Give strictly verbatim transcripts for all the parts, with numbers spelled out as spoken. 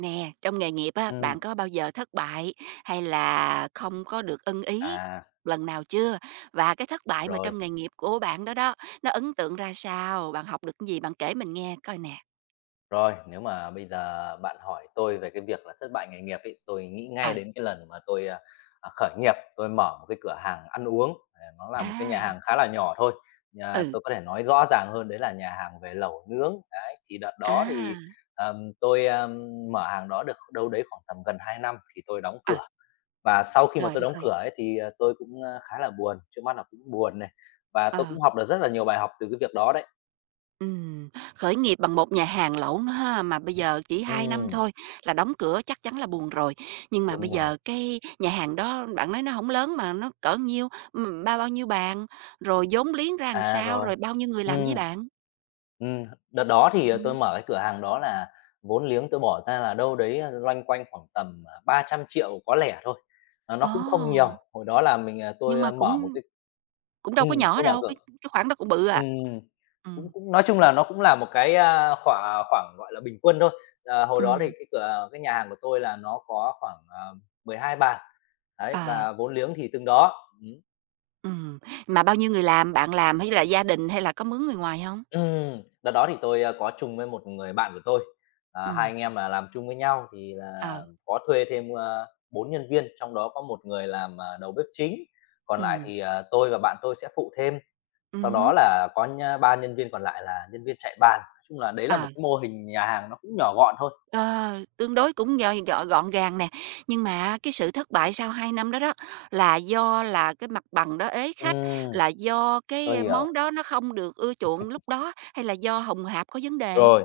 Nè, trong nghề nghiệp á, Ừm, bạn có bao giờ thất bại hay là không có được ưng ý à, lần nào chưa? Và cái thất bại mà rồi, trong nghề nghiệp của bạn đó đó, nó ấn tượng ra sao? Bạn học được cái gì? Bạn kể mình nghe coi nè. rồi, nếu mà bây giờ bạn hỏi tôi về cái việc là thất bại nghề nghiệp ấy, tôi nghĩ ngay Ờ, đến cái lần mà tôi, à, à, khởi nghiệp, tôi mở một cái cửa hàng ăn uống, ờ, nó là một cái nhà à, hàng khá là nhỏ thôi. Nhà ừ, tôi có thể nói rõ ràng hơn đấy là nhà hàng về lẩu nướng, đấy, thì đợt đó à, thì, ờm, tôi, a, mở hàng đó được đâu đấy khoảng tầm gần hai năm thì tôi đóng ờ, cửa. Và sau khi mà trời tôi đất đóng ơi. cửa ấy thì, ờ, tôi cũng, a, khá là buồn, trước mắt là cũng buồn này, và tôi Ờ. cũng học được rất là nhiều bài học từ cái việc đó đấy. Ừm, khởi nghiệp bằng một nhà hàng lẩu nữa ha, mà bây giờ chỉ hai năm Ừm. thôi là đóng cửa chắc chắn là buồn rồi. Nhưng mà bây Đúng rồi. giờ cái nhà hàng đó bạn nói nó không lớn mà nó cỡ nhiêu, ừm, bao bao nhiêu bàn, rồi vốn liếng ra làm À, sao, rồi. rồi bao nhiêu người Ừ, làm với bạn? ừ. Đợt đó thì, ờ, tôi Ừm. mở cái cửa hàng đó là vốn liếng tôi bỏ ra là đâu đấy, a, loanh quanh khoảng tầm, à, ba trăm triệu có lẻ thôi, ờ, nó cũng không nhiều. Ồ, Hồi đó là mình, à, nhưng tôi, a, mà mở một cũng cái. cũng đâu có ừm, nhỏ Tôi mở đâu, cửa. cái cái khoản đó cũng bự à. ừm, cũng Ừm, cũng nói chung là nó cũng là một cái, a, khoảng khoảng, gọi là, bình quân thôi. Ờ, hồi đó thì ừm, cái cửa cái nhà hàng của tôi là nó có khoảng, à, mười hai bàn, đấy, ờ, và vốn liếng thì từng đó. Ừm. ừm. Mà bao nhiêu người làm, bạn làm hay là gia đình hay là có mướn người ngoài không? Ừm, đợt đó thì tôi, a, có chung với một người bạn của tôi, à, hai Ừm, anh em là làm chung với nhau thì là ờ, có thuê thêm, a, bốn nhân viên, trong đó có một người làm, à, đầu bếp chính, còn lại ừ thì, à, tôi và bạn tôi sẽ phụ thêm. ừ Sau đó hứm, là có nhá ba nhân viên còn lại là nhân viên chạy bàn. Nói chung là đấy là một ờ. cái mô hình nhà hàng nó cũng nhỏ gọn thôi. Ờ, tương đối cũng do gọn gọn gàng nè, nhưng mà cái sự thất bại sau hai năm đó đó là do là cái mặt bằng đó ế khách, Ừm, là do tôi cái hiểu, món đó nó không được ưa chuộng lúc đó, hay là do hồng hạp có vấn đề? rồi.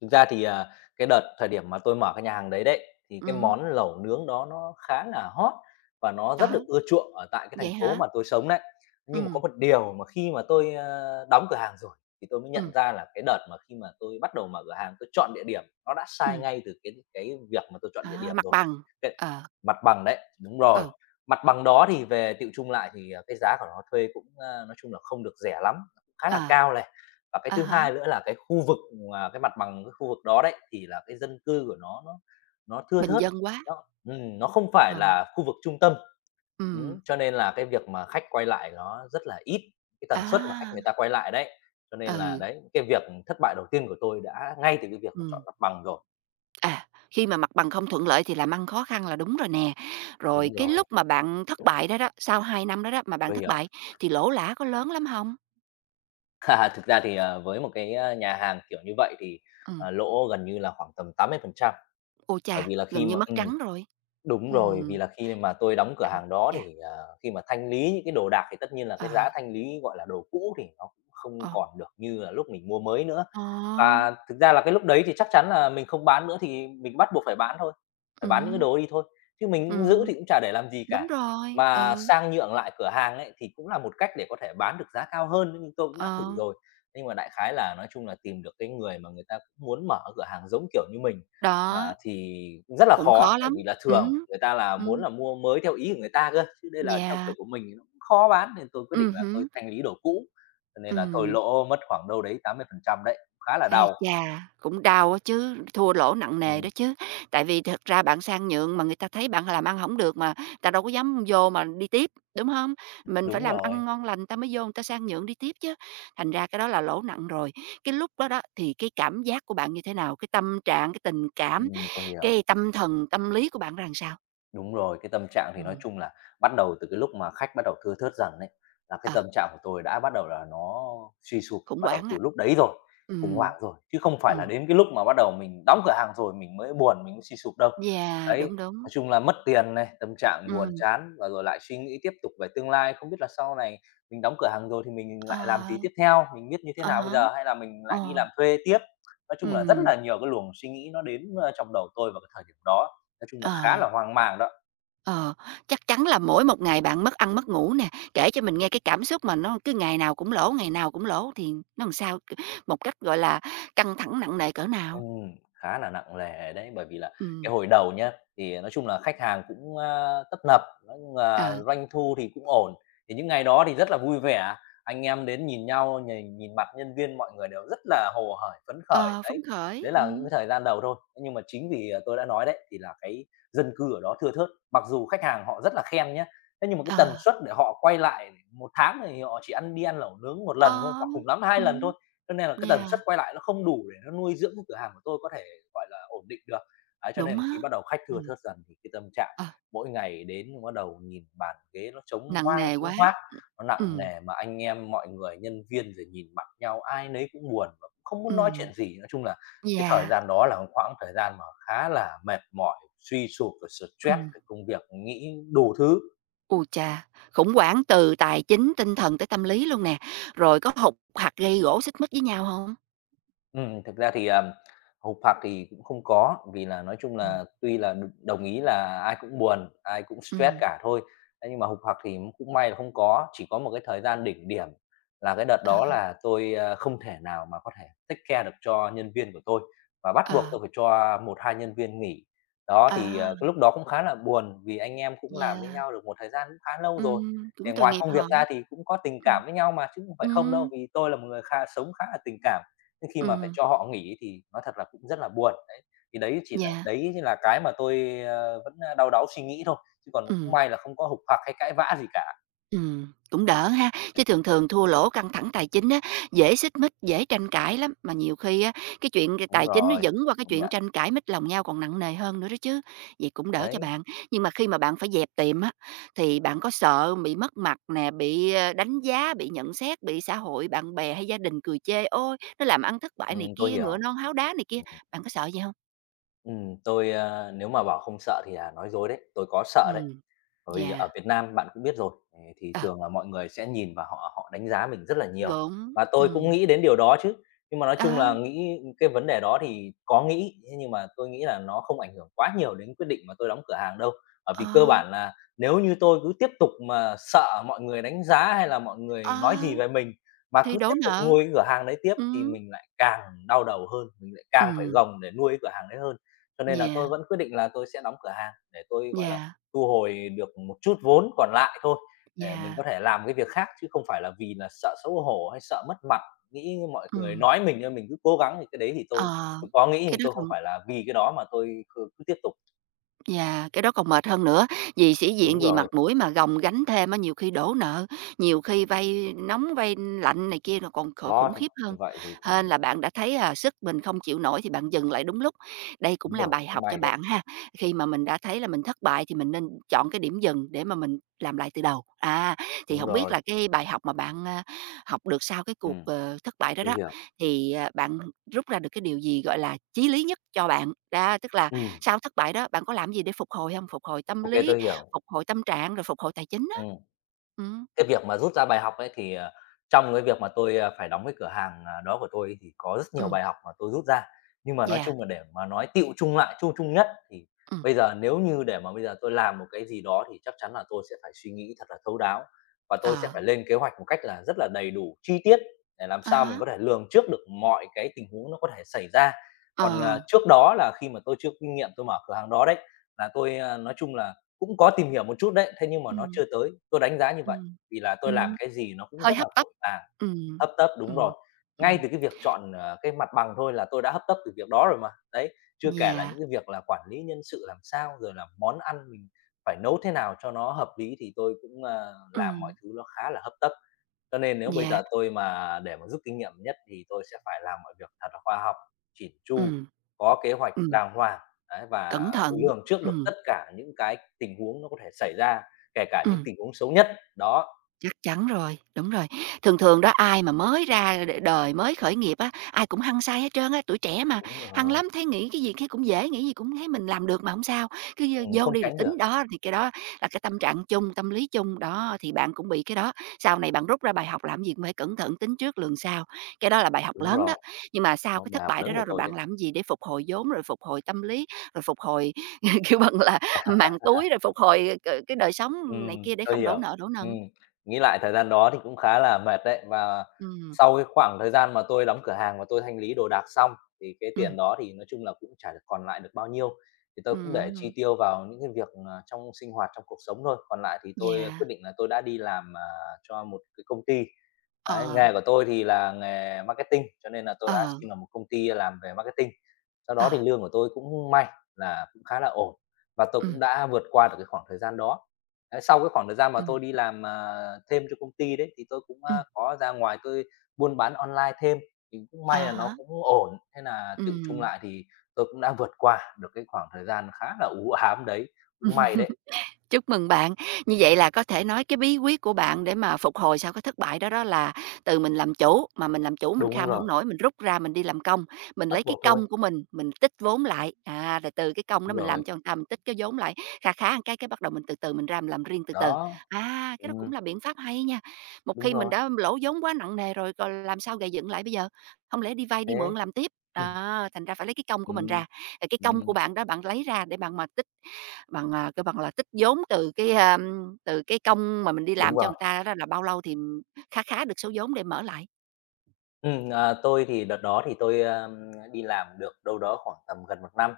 Thực ra thì, à, cái đợt thời điểm mà tôi mở cái nhà hàng đấy đấy, thì Ừ, cái món lẩu nướng đó nó khá là hot và nó rất đó, được ưa chuộng ở tại cái thành vậy phố hả? mà tôi sống đấy. Nhưng mà có Ừ, một điều mà khi mà tôi, ơ, đóng cửa hàng rồi thì tôi mới nhận ừ, ra là cái đợt mà khi mà tôi bắt đầu mở cửa hàng, tôi chọn địa điểm nó đã sai ừm, ngay từ cái cái việc mà tôi chọn địa à, điểm mặt rồi. bằng, Cái ờ, mặt bằng đấy, đúng rồi, ừ, mặt bằng đó thì về tiệu chung lại thì, à, cái giá của nó thuê cũng, a, nói chung là không được rẻ lắm, cũng khá là ờ, cao và cái à thứ há, hai nữa là cái khu vực mà cái mặt bằng cái khu vực đó đấy, thì là cái dân cư của nó nó nó thưa bình thớt, dân quá, nó ừm, nó không phải ờ, là khu vực trung tâm. ừm, Ừm, cho nên là cái việc mà khách quay lại nó rất là ít, cái tần suất mà khách à, người ta quay lại đấy. Cho nên là ừ, đấy, cái việc thất bại đầu tiên của tôi đã ngay từ cái việc mà chọn ừm. mặt bằng rồi. À, khi mà mặt bằng không thuận lợi thì làm ăn khó khăn là đúng rồi nè. Rồi Đúng cái rồi, lúc mà bạn thất bại đó đó, sau hai năm đó đó mà bạn tôi thất hiểu. bại thì lỗ lã có lớn lắm không? Thực ra thì, ờ, với một cái, a, nhà hàng kiểu như vậy thì, Ừ, à, lỗ gần như là khoảng tầm tám mươi phần trăm, ôi bởi chà, vì là gần khi như mà mất ừm. trắng rồi. Đúng Ừ, rồi, vì là khi mà tôi đóng cửa ây hàng đó chà, thì, ờ, khi mà thanh lý những cái đồ đạc thì tất nhiên là cái ờ, giá thanh lý, gọi là, đồ cũ thì nó cũng không ờ, còn được như là lúc mình mua mới nữa. ờ, Và thực ra là cái lúc đấy thì chắc chắn là mình không bán nữa thì mình bắt buộc phải bán thôi, phải bán những cái ừm, đồ đi thôi, chứ mình giữ ừm, thì cũng chả để làm gì đúng cả. rồi, Mà ừ, sang nhượng lại cửa hàng ấy thì cũng là một cách để có thể bán được giá cao hơn, nhưng tôi cũng đã thử ờ, rồi. Nhưng mà đại khái là nói chung là tìm được cái người mà người ta cũng muốn mở cửa hàng giống kiểu như mình, đó, à, thì rất là cũng khó, khó bởi lắm. vì là thường Ừ, người ta là ừ, muốn là mua mới theo ý của người ta cơ, chứ đây là theo yeah, kiểu của mình thì nó cũng khó bán, nên tôi quyết ừ định là tôi hứm, thanh lý đồ cũ, cho nên là tôi ừm. lỗ mất khoảng đâu đấy tám mươi phần trăm đấy. Khá là Ây đau. chà, cũng đau á chứ, thua lỗ nặng nề đó Ừm, chứ. Tại vì thật ra bạn sang nhượng mà người ta thấy bạn làm ăn hổng được mà, ta đâu có dám vô mà đi tiếp, đúng không? Mình phải đúng làm rồi, ăn ngon lành ta mới vô người ta sang nhượng đi tiếp chứ. Thành ra cái đó là lỗ nặng rồi. Cái lúc đó đó thì cái cảm giác của bạn như thế nào? Cái tâm trạng, cái tình cảm, ừm, tôi hiểu. cái tâm thần, tâm lý của bạn ra làm sao? Đúng rồi, cái tâm trạng thì nói Ừm, chung là bắt đầu từ cái lúc mà khách bắt đầu thưa thớt dần ấy, là cái ờ, tâm trạng của tôi đã bắt đầu là nó suy sụp, khủng bắt đầu hoảng từ á. lúc đấy rồi, khủng Ừm. hoảng rồi, chứ không phải là Ừm, đến cái lúc mà bắt đầu mình đóng cửa hàng rồi mình mới buồn, mình mới suy sụp đâu. yeah, Đấy, đúng, đúng. nói chung là mất tiền này, tâm trạng buồn Ừm, chán và rồi lại suy nghĩ tiếp tục về tương lai, không biết là sau này mình đóng cửa hàng rồi thì mình ờ, lại làm gì tiếp theo, mình biết như thế à nào bây há, giờ hay là mình ờ, lại đi làm thuê tiếp. Nói chung là rất ừm, là nhiều cái luồng suy nghĩ nó đến, ơ, trong đầu tôi vào cái thời điểm đó, nói chung là khá ờ. là hoang mang đó. Ờ, chắc chắn là mỗi một ngày bạn mất ăn mất ngủ nè, kể cho mình nghe cái cảm xúc mà nó cứ ngày nào cũng lỗ, ngày nào cũng lỗ thì nó làm sao? C một cách, gọi là, căng thẳng nặng nề cỡ nào? Ừm, khá là nặng nề đấy, bởi vì là Ừm, cái hồi đầu nhá, thì nói chung là khách hàng cũng, a, tấp nập, nói chung là ờ, doanh thu thì cũng ổn. Thì những ngày đó thì rất là vui vẻ, anh em đến nhìn nhau, nhìn nhìn mặt nhân viên mọi người đều rất là hồ hởi, phấn khởi, ờ, phấn đấy. khởi, Đấy là những ừm, cái thời gian đầu thôi. Thế nhưng mà chính vì, à, tôi đã nói đấy, thì là cái dân cư ở đó thưa thớt, mặc dù khách hàng họ rất là khen nhá, thế nhưng mà cái ờ, tần suất để họ quay lại một tháng thì họ chỉ ăn đi ăn lẩu nướng một ờ, lần thôi, hoặc cùng lắm hai lần ừm, thôi. Cho nên là cái tần yeah, suất quay lại nó không đủ để nó nuôi dưỡng cái cửa hàng của tôi có thể, gọi là, ổn định được. Ấy, cho đúng nên á, khi bắt đầu khách thưa ừm, thớt dần thì cái tâm trạng ờ, mỗi ngày đến bắt đầu nhìn bàn ghế nó trống nặng hoang, nề trống quá, hoác, nó nặng ừm, nề mà anh em mọi người, nhân viên rồi nhìn mặt nhau ai nấy cũng buồn và cũng không muốn nói ừm, chuyện gì. Nói chung là cái thời yeah, gian đó là khoảng thời gian mà khá là mệt mỏi, suy sụp và stress ừm. về công việc, nghĩ đủ thứ. Ui cha, khủng hoảng từ tài chính, tinh thần tới tâm lý luôn nè, rồi có hụt hặc, gây gổ, xích mích với nhau không? Ừm, thực ra thì, ờm, hục hặc thì cũng không có, vì là nói chung Ừm, là tuy là đ đồng ý là ai cũng buồn, ai cũng stress ừm, cả thôi. Thế nhưng mà hục hặc thì cũng may là không có, chỉ có một cái thời gian đỉnh điểm là cái đợt ờ, đó là tôi, a, không thể nào mà có thể take care được cho nhân viên của tôi và bắt buộc ờ. tôi phải cho một hai nhân viên nghỉ. Đó, thì, À, ờ, cái lúc đó cũng khá là buồn vì anh em cũng làm với yeah, nhau được một thời gian cũng khá lâu rồi, ừm, thì cũng tội ngoài nghiệp công họ. việc ra thì cũng có tình Ừm, cảm với nhau mà, chứ không phải không đâu, ừm, vì tôi là một người kha sống khá là tình cảm. Nhưng khi mà phải ừm, cho họ nghỉ thì nói thật là cũng rất là buồn, đấy. Thì đấy chỉ là yeah, đấy là cái mà tôi, ơ, vẫn, ờ, đau đáu suy nghĩ thôi, chứ còn cũng ừm, may là không có hục hặc hay cãi vã gì cả. ừm, cũng đỡ ha, chứ thường thường thua lỗ căng thẳng tài chính á, dễ xích mích, dễ tranh cãi lắm, mà nhiều khi á, cái chuyện c Đúng tài chính nó rồi, dẫn qua cái công chuyện nhận, tranh cãi mít lòng nhau còn nặng nề hơn nữa đó chứ. Vậy cũng đỡ cho đấy, bạn, nhưng mà khi mà bạn phải dẹp tiệm á, thì bạn có sợ bị mất mặt nè, bị, ơ, đánh giá, bị nhận xét, bị xã hội, bạn bè hay gia đình cười chê: "Ôi, nó làm ăn thất bại" này ừm, tôi kia, "Ngựa hiểu. non háo đá" này kia, Ừm, bạn có sợ gì không? ừm, tôi, a, nếu mà bảo không sợ thì là nói dối đấy, tôi có sợ đấy. Ừm. Bởi vì Yeah, ở Việt Nam bạn cũng biết rồi, ờ, thì ờ, thường là mọi người sẽ nhìn và họ họ đánh giá mình rất là ừm, nhiều, đúng, và tôi cũng ừm, nghĩ đến điều đó chứ. Nhưng mà nói chung đó, là nghĩ cái vấn đề đó thì có nghĩ, thế nhưng mà tôi nghĩ là nó không ảnh hưởng quá nhiều đến quyết định mà tôi đóng cửa hàng đâu. Bởi ờ, vì cơ bản là nếu như tôi cứ tiếp tục mà sợ mọi người đánh giá hay là mọi ờ, người nói gì về mình, mà thì cứ đổ tiếp tục nợ, nuôi cái cửa hàng đấy tiếp thì ừm, mình lại càng đau đầu hơn, mình lại càng phải ừm, gồng để nuôi cái cửa hàng đấy hơn. Cho nên là yeah, tôi vẫn quyết định là tôi sẽ đóng cửa hàng để tôi, gọi là, yeah, thu hồi được một chút vốn còn lại thôi để mình yeah, có thể làm cái việc khác, chứ không phải là vì là sợ xấu hổ hay sợ mất mặt, nghĩ mọi người ừm, nói mình nên mình cứ cố gắng thì cái đấy thì ờ, tôi tôi có nghĩ cái nhưng đó tôi không còn phải là vì cái đó mà tôi cứ cứ tiếp tục. yeah, cái đó còn mệt hơn nữa, vì sĩ diện, Đúng vì mặt rồi, mũi mà gồng gánh thêm á, nhiều khi đổ nợ, nhiều khi vay nóng, vay lạnh này kia, nó còn kh đó, khủng thì khiếp hơn. như vậy thì Hên còn. là bạn đã thấy, à, sức mình không chịu nổi thì bạn dừng lại đúng lúc. Đây cũng Đúng là rồi, bài cũng học cho may đấy. bạn ha, khi mà mình đã thấy là mình thất bại thì mình nên chọn cái điểm dừng để mà mình làm lại từ đầu. À, thì Đúng không biết rồi. là cái bài học mà bạn, a, học được sau cái cuộc, Ừm. ờ, thất bại đó Tôi đó, hiểu. thì, à, bạn rút ra được cái điều gì, gọi là, chí lý nhất cho bạn? Đó, tức là Ừm. sau thất bại đó, bạn có làm gì để phục hồi không? Phục hồi tâm Ô, lý, tôi hiểu. phục hồi tâm trạng, rồi phục hồi tài chính đó, Ừm. ừm, Cái việc mà rút ra bài học ấy thì, ờ, trong cái việc mà tôi, a, phải đóng cái cửa hàng, à, đó của tôi ấy thì có rất nhiều ừm, bài học mà tôi rút ra. Nhưng mà nói yeah, chung là để mà nói tựu chung lại, chung chung nhất thì ừm, bây giờ nếu như để mà bây giờ tôi làm một cái gì đó thì chắc chắn là tôi sẽ phải suy nghĩ thật là thấu đáo và tôi sẽ ờ, phải lên kế hoạch một cách là rất là đầy đủ, chi tiết để làm à sao mình há, có thể lường trước được mọi cái tình huống nó có thể xảy ra. ờ, Còn, à, trước đó là khi mà tôi chưa có kinh nghiệm tôi mở cửa hàng đó đấy, là tôi, a, nói chung là cũng có tìm hiểu một chút đấy, thế nhưng mà nó ừm, chưa tới, tôi đánh giá như vậy. ừm, Vì là tôi làm ừm, cái gì nó cũng hơi rất hấp là tấp. vội vàng, Ừm, hấp tấp, đúng rồi. ừm, Ngay ừm, từ cái việc chọn, ờ, cái mặt bằng thôi là tôi đã hấp tấp từ việc đó rồi mà. Đấy, chưa kể là yeah, những cái việc là quản lý nhân sự làm sao, rồi là món ăn mình phải nấu thế nào cho nó hợp lý thì tôi cũng, ờ, làm mọi ừm, thứ nó khá là hấp tấp. Cho nên nếu bây yeah, giờ tôi mà để mà rút kinh nghiệm nhất thì tôi sẽ phải làm mọi việc thật là khoa học, chỉn chu, ừm, có kế hoạch ừm, đàng hoàng, đấy, cẩn và thận, lường trước được ừm, tất cả những cái tình huống nó có thể xảy ra, kể cả những ừm. tình huống xấu nhất. Đó. Chắc chắn rồi, đúng rồi. Thường thường đó ai mà mới ra đ đời, mới khởi nghiệp á, ai cũng hăng say hết trơn á, tuổi trẻ mà, Đúng hăng rồi, lắm, thấy nghĩ cái gì thấy cũng dễ, nghĩ gì cũng thấy mình làm được mà không sao, cứ vô ừm, vô không đi rồi tránh tính. được, Đó, thì cái đó là cái tâm trạng chung, tâm lý chung, đó, thì bạn cũng bị cái đó. Sau này bạn rút ra bài học làm gì cũng phải cẩn thận, tính trước lường sau, cái đó là bài học đúng lớn đó. rồi, Nhưng mà sau đó, cái thất bài học bại lớn đó của đó, rồi tôi. bạn làm gì để phục hồi vốn, rồi phục hồi tâm lý, rồi phục hồi, kiểu bằng là, mạng túi, rồi phục hồi, ờ, cái đời sống này Ừm, kia để tôi không đổ hiểu. nợ, đổ nần? Ừm, nghĩ lại thời gian đó thì cũng khá là mệt đấy. Và Ừm, sau cái khoảng thời gian mà tôi đóng cửa hàng và tôi thanh lý đồ đạc xong, thì cái ừm, tiền đó thì nói chung là cũng chả được còn lại được bao nhiêu, thì tôi cũng để ừm, chi tiêu vào những cái việc, ờ, trong sinh hoạt, trong cuộc sống thôi. Còn lại thì tôi yeah, quyết định là tôi đã đi làm, à, cho một cái công ty. ờ, Đấy, nghề của tôi thì là nghề marketing, cho nên là tôi đã ờ, xin vào một công ty làm về marketing. Sau đó ờ, thì lương của tôi cũng may là cũng khá là ổn, và tôi cũng ừm, đã vượt qua được cái khoảng thời gian đó. Đấy, sau cái khoảng thời gian mà ừm, tôi đi làm, ờ, thêm cho công ty đấy, thì tôi cũng, ừm, a, có ra ngoài tôi buôn bán online thêm, thì cũng à may là nó há, cũng ổn. Thế là tựu chung ừm. lại thì tôi cũng đã vượt qua được cái khoảng thời gian khá là u ám đấy, cũng may đấy. Chúc mừng bạn. Như vậy là có thể nói cái bí quyết của bạn để mà phục hồi sau cái thất bại đó đó là từ mình làm chủ, mà mình làm chủ mình Đúng kham không rồi, nổi, mình rút ra mình đi làm công, mình bắt lấy cái buộc thôi. công của mình, mình tích vốn lại, à, rồi từ cái công đó Đúng mình rồi, làm cho người ta, mình tích cái vốn lại, kha khá một cái cái bắt đầu mình từ từ mình ra mình làm riêng từ từ. đó, À, cái đó cũng ừm, là biện pháp hay nha. Một đúng khi mình rồi, đã lỗ vốn quá nặng nề rồi, còn làm sao gầy dựng lại bây giờ? Không lẽ đi vay đi mượn thế. làm tiếp? Đó, thành ra phải lấy cái công của mình Ừm, ra, rồi cái công của ừm, bạn đó bạn lấy ra để bạn mà bằng, à, kêu bằng là, tích vốn từ cái, a, từ cái công mà mình đi đúng làm cho rồi. người ta đó là bao lâu thì khá khá được số vốn để mở lại? Ừm, à, tôi thì đợt đó thì tôi, ơ, đi làm được đâu đó khoảng tầm gần một năm,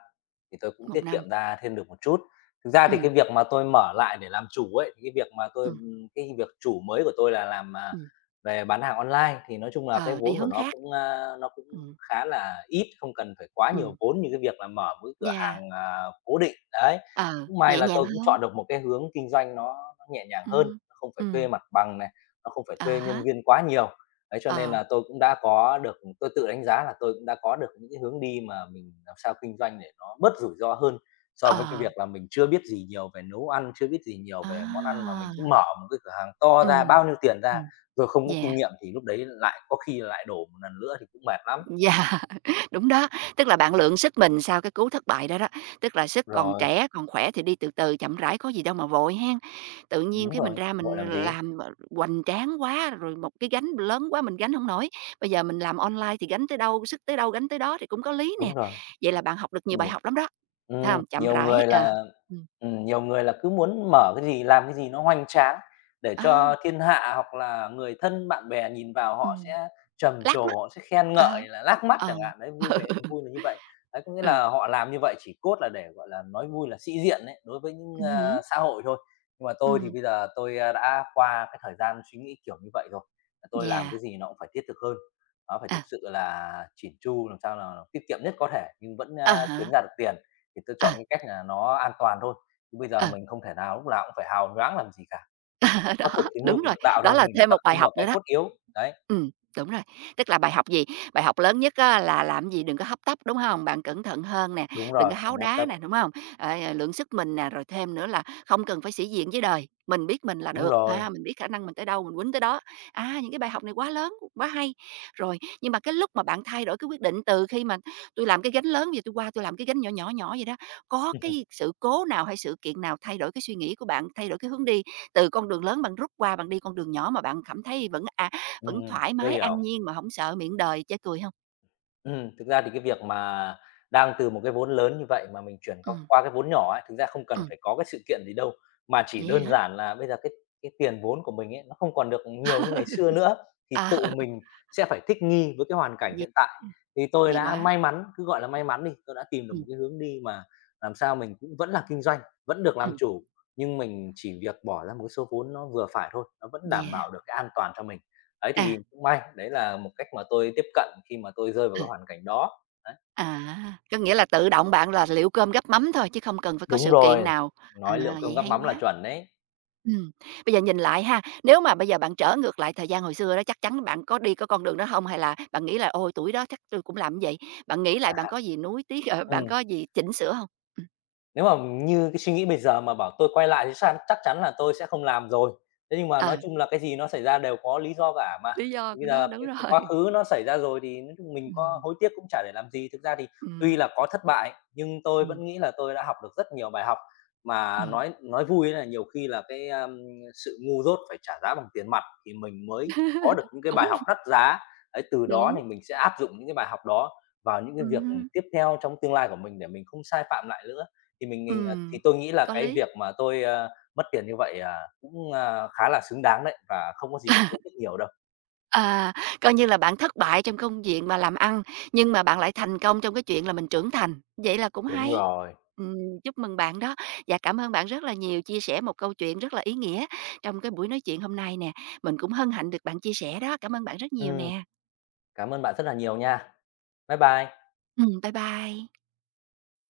thì tôi cũng Một tiết kiệm năm. ra thêm được một chút. Thực ra thì Ừm, cái việc mà tôi mở lại để làm chủ ấy, thì cái việc mà tôi ừm, cái việc chủ mới của tôi là làm, à, ừm, về bán hàng online thì nói chung là cái ờ, đi vốn của hướng nó khác. cũng, a, nó cũng Ừm, khá là ít, không cần phải quá nhiều ừm, vốn như cái việc là mở một cái cửa yeah, hàng, à, cố định, đấy. ờ, Cũng may nhẹ là nhàng tôi cũng hơn. chọn được một cái hướng kinh doanh nó nó nhẹ nhàng hơn, Ừm, nó không phải thuê ừm, mặt bằng này, nó không phải à thuê nhân há, viên quá nhiều. Đấy, cho nên ờ, là tôi cũng đã có được tôi tự đánh giá là tôi cũng đã có được những cái hướng đi mà mình làm sao kinh doanh để nó bớt rủi ro hơn so với cái ờ, việc là mình chưa biết gì nhiều về nấu ăn, chưa biết gì nhiều về món ăn mà mình cứ à, mở một cái cửa hàng to ra, ừm, bao nhiêu tiền ra, ừm, rồi không có yeah. kinh nghiệm thì lúc đấy lại có khi lại đổ một lần nữa thì cũng mệt lắm. Dạ, đúng đó, tức là bạn lượng sức mình sau cái cú thất bại đó đó, tức là sức còn Rồi, trẻ, còn khỏe thì đi từ từ chậm rãi có gì đâu mà vội hen. Tự nhiên đúng cái mình rồi, ra vội mình làm gì. làm mà hoành tráng quá, rồi một cái gánh lớn quá mình gánh không nổi, bây giờ mình làm online thì gánh tới đâu, sức tới đâu gánh tới đó thì cũng có lý nè. Đúng rồi. Vậy là bạn học được nhiều bài Nhiều học lắm đó, phải ừm, hông? Chậm nhiều rãi, người ờ, là ừm, ừm, nhiều người là cứ muốn mở cái gì, làm cái gì nó hoành tráng để đó, cho thiên hạ hoặc là người thân bạn bè nhìn vào họ ừm, sẽ trầm lác trồ, mắt, họ sẽ khen ờ, ngợi là lác mắt ờ, chẳng hạn, đấy, vui vẻ vui là như vậy. Đấy, có nghĩa ừ, là họ làm như vậy chỉ cốt là để, gọi là, nói vui là sĩ diện đấy đối với những, ừm hứm, a, xã hội thôi. Nhưng mà tôi thì ừm, bây giờ tôi, a, đã qua cái thời gian suy nghĩ kiểu như vậy rồi, tôi làm yeah, cái gì nó cũng phải thiết thực hơn. Đó, phải ờ, thực sự là chỉn chu, làm sao là tiết kiệm nhất có thể nhưng vẫn, a, kiếm à ra được tiền, thì tôi ờ, chọn cái cách là nó an toàn thôi. Chứ bây giờ ờ. mình không thể nào lúc nào cũng phải hào nhoáng làm gì cả, Đó, có thực thì ngư đúng rồi, được đạo đó thôi, là mình phải thêm tập một bài trung học vào nữa cái đó. cốt yếu. Đấy, Ừm, đúng rồi, tức là bài học gì? Bài học lớn nhất á là làm gì đừng có hấp tấp, đúng không? Bạn cẩn thận hơn nè, đúng đừng rồi, có háo không hấp đá tấp, nè, đúng không? Ờ, lượng sức mình nè, rồi thêm nữa là không cần phải sĩ diện với đời, mình biết mình là đúng được, rồi. ha, mình biết khả năng mình tới đâu mình quýnh tới đó. À, những cái bài học này quá lớn, quá hay. Rồi, nhưng mà cái lúc mà bạn thay đổi cái quyết định từ khi mà tôi làm cái gánh lớn, bây giờ tôi qua tôi làm cái gánh nhỏ, nhỏ, nhỏ vậy đó, có cái sự cố nào hay sự kiện nào thay đổi cái suy nghĩ của bạn, thay đổi cái hướng đi từ con đường lớn bạn rút qua, bạn đi con đường nhỏ mà bạn cảm thấy vẫn, à, vẫn Ừm, thoải tôi mái an hiểu. nhiên mà không sợ miệng đời chê cười không? Ừm, thực ra thì cái việc mà đang từ một cái vốn lớn như vậy mà mình chuyển qua Ừm, qua cái vốn nhỏ ấy, thực ra không cần ừm, phải có cái sự kiện gì đâu, mà chỉ vậy đơn hả? giản là bây giờ cái cái tiền vốn của mình ấy, nó không còn được nhiều như ngày xưa nữa, thì Ờ, tự mình sẽ phải thích nghi với cái hoàn cảnh vậy hiện tại. ừm, Thì tôi hay đã quá. may mắn, cứ gọi là may mắn đi, tôi đã tìm được một Ừm, cái hướng đi mà làm sao mình cũng vẫn là kinh doanh, vẫn được làm ừm, chủ, nhưng mình chỉ việc bỏ ra một cái số vốn nó vừa phải thôi, nó vẫn đảm yeah, bảo được cái an toàn cho mình. Đấy, à, thì cũng may, đấy là một cách mà tôi tiếp cận khi mà tôi rơi vào ừ, cái hoàn cảnh đó. Đấy. à, có nghĩa là tự động bạn là liệu cơm gắp mắm thôi chứ không cần phải có Đúng sự kiện rồi, nào. À, nói "Liệu cơm vậy gắp hay mắm" là quá. chuẩn đấy. Ừm, bây giờ nhìn lại ha, nếu mà bây giờ bạn trở ngược lại thời gian hồi xưa đó, chắc chắn bạn có đi cái con đường đó không? Hay là bạn nghĩ là "Ôi, tuổi đó chắc tôi cũng làm như vậy?" Bạn nghĩ lại bạn có gì nuối tiếc, ờ, bạn Ừm. có gì chỉnh sửa không? Ừm, Nếu mà như cái suy nghĩ bây giờ mà bảo tôi quay lại thì san chắc chắn là tôi sẽ không làm rồi. Thế nhưng mà ờ, nói chung là cái gì nó xảy ra đều có lý do cả mà. lý do Thì của bây nó, giờ đúng cái cái rồi. quá khứ nó xảy ra rồi thì nói chung mình có Ừm, hối tiếc cũng chả để làm gì. Thực ra thì tuy ừm, là có thất bại nhưng tôi ừm, vẫn nghĩ là tôi đã học được rất nhiều bài học, mà ừm. nói nói vui là nhiều khi là cái, a, sự ngu dốt phải trả giá bằng tiền mặt thì mình mới có được những cái Cũng bài học đắt giá. Đấy, từ đó đúng, thì mình sẽ áp dụng những cái bài học đó vào những cái việc ừm, tiếp theo trong tương lai của mình để mình không sai phạm lại nữa. Thì mình mình, à, thì ừm, tôi nghĩ là có cái lý. việc mà tôi, a, mất tiền như vậy, à, cũng, a, khá là xứng đáng đấy và không có gì phải À, hối tiếc nhiều đâu. à, coi như là bạn thất bại trong công việc mà làm ăn, nhưng mà bạn lại thành công trong cái chuyện là mình trưởng thành, vậy là cũng Đúng hay. rồi. Ừm, chúc mừng bạn đó. Và cảm ơn bạn rất là nhiều, chia sẻ một câu chuyện rất là ý nghĩa trong cái buổi nói chuyện hôm nay nè. Mình cũng hân hạnh được bạn chia sẻ đó. Cảm ơn bạn rất nhiều Ừm, nè. cảm ơn bạn rất là nhiều nha. Bye bye. Ừm, bye bye.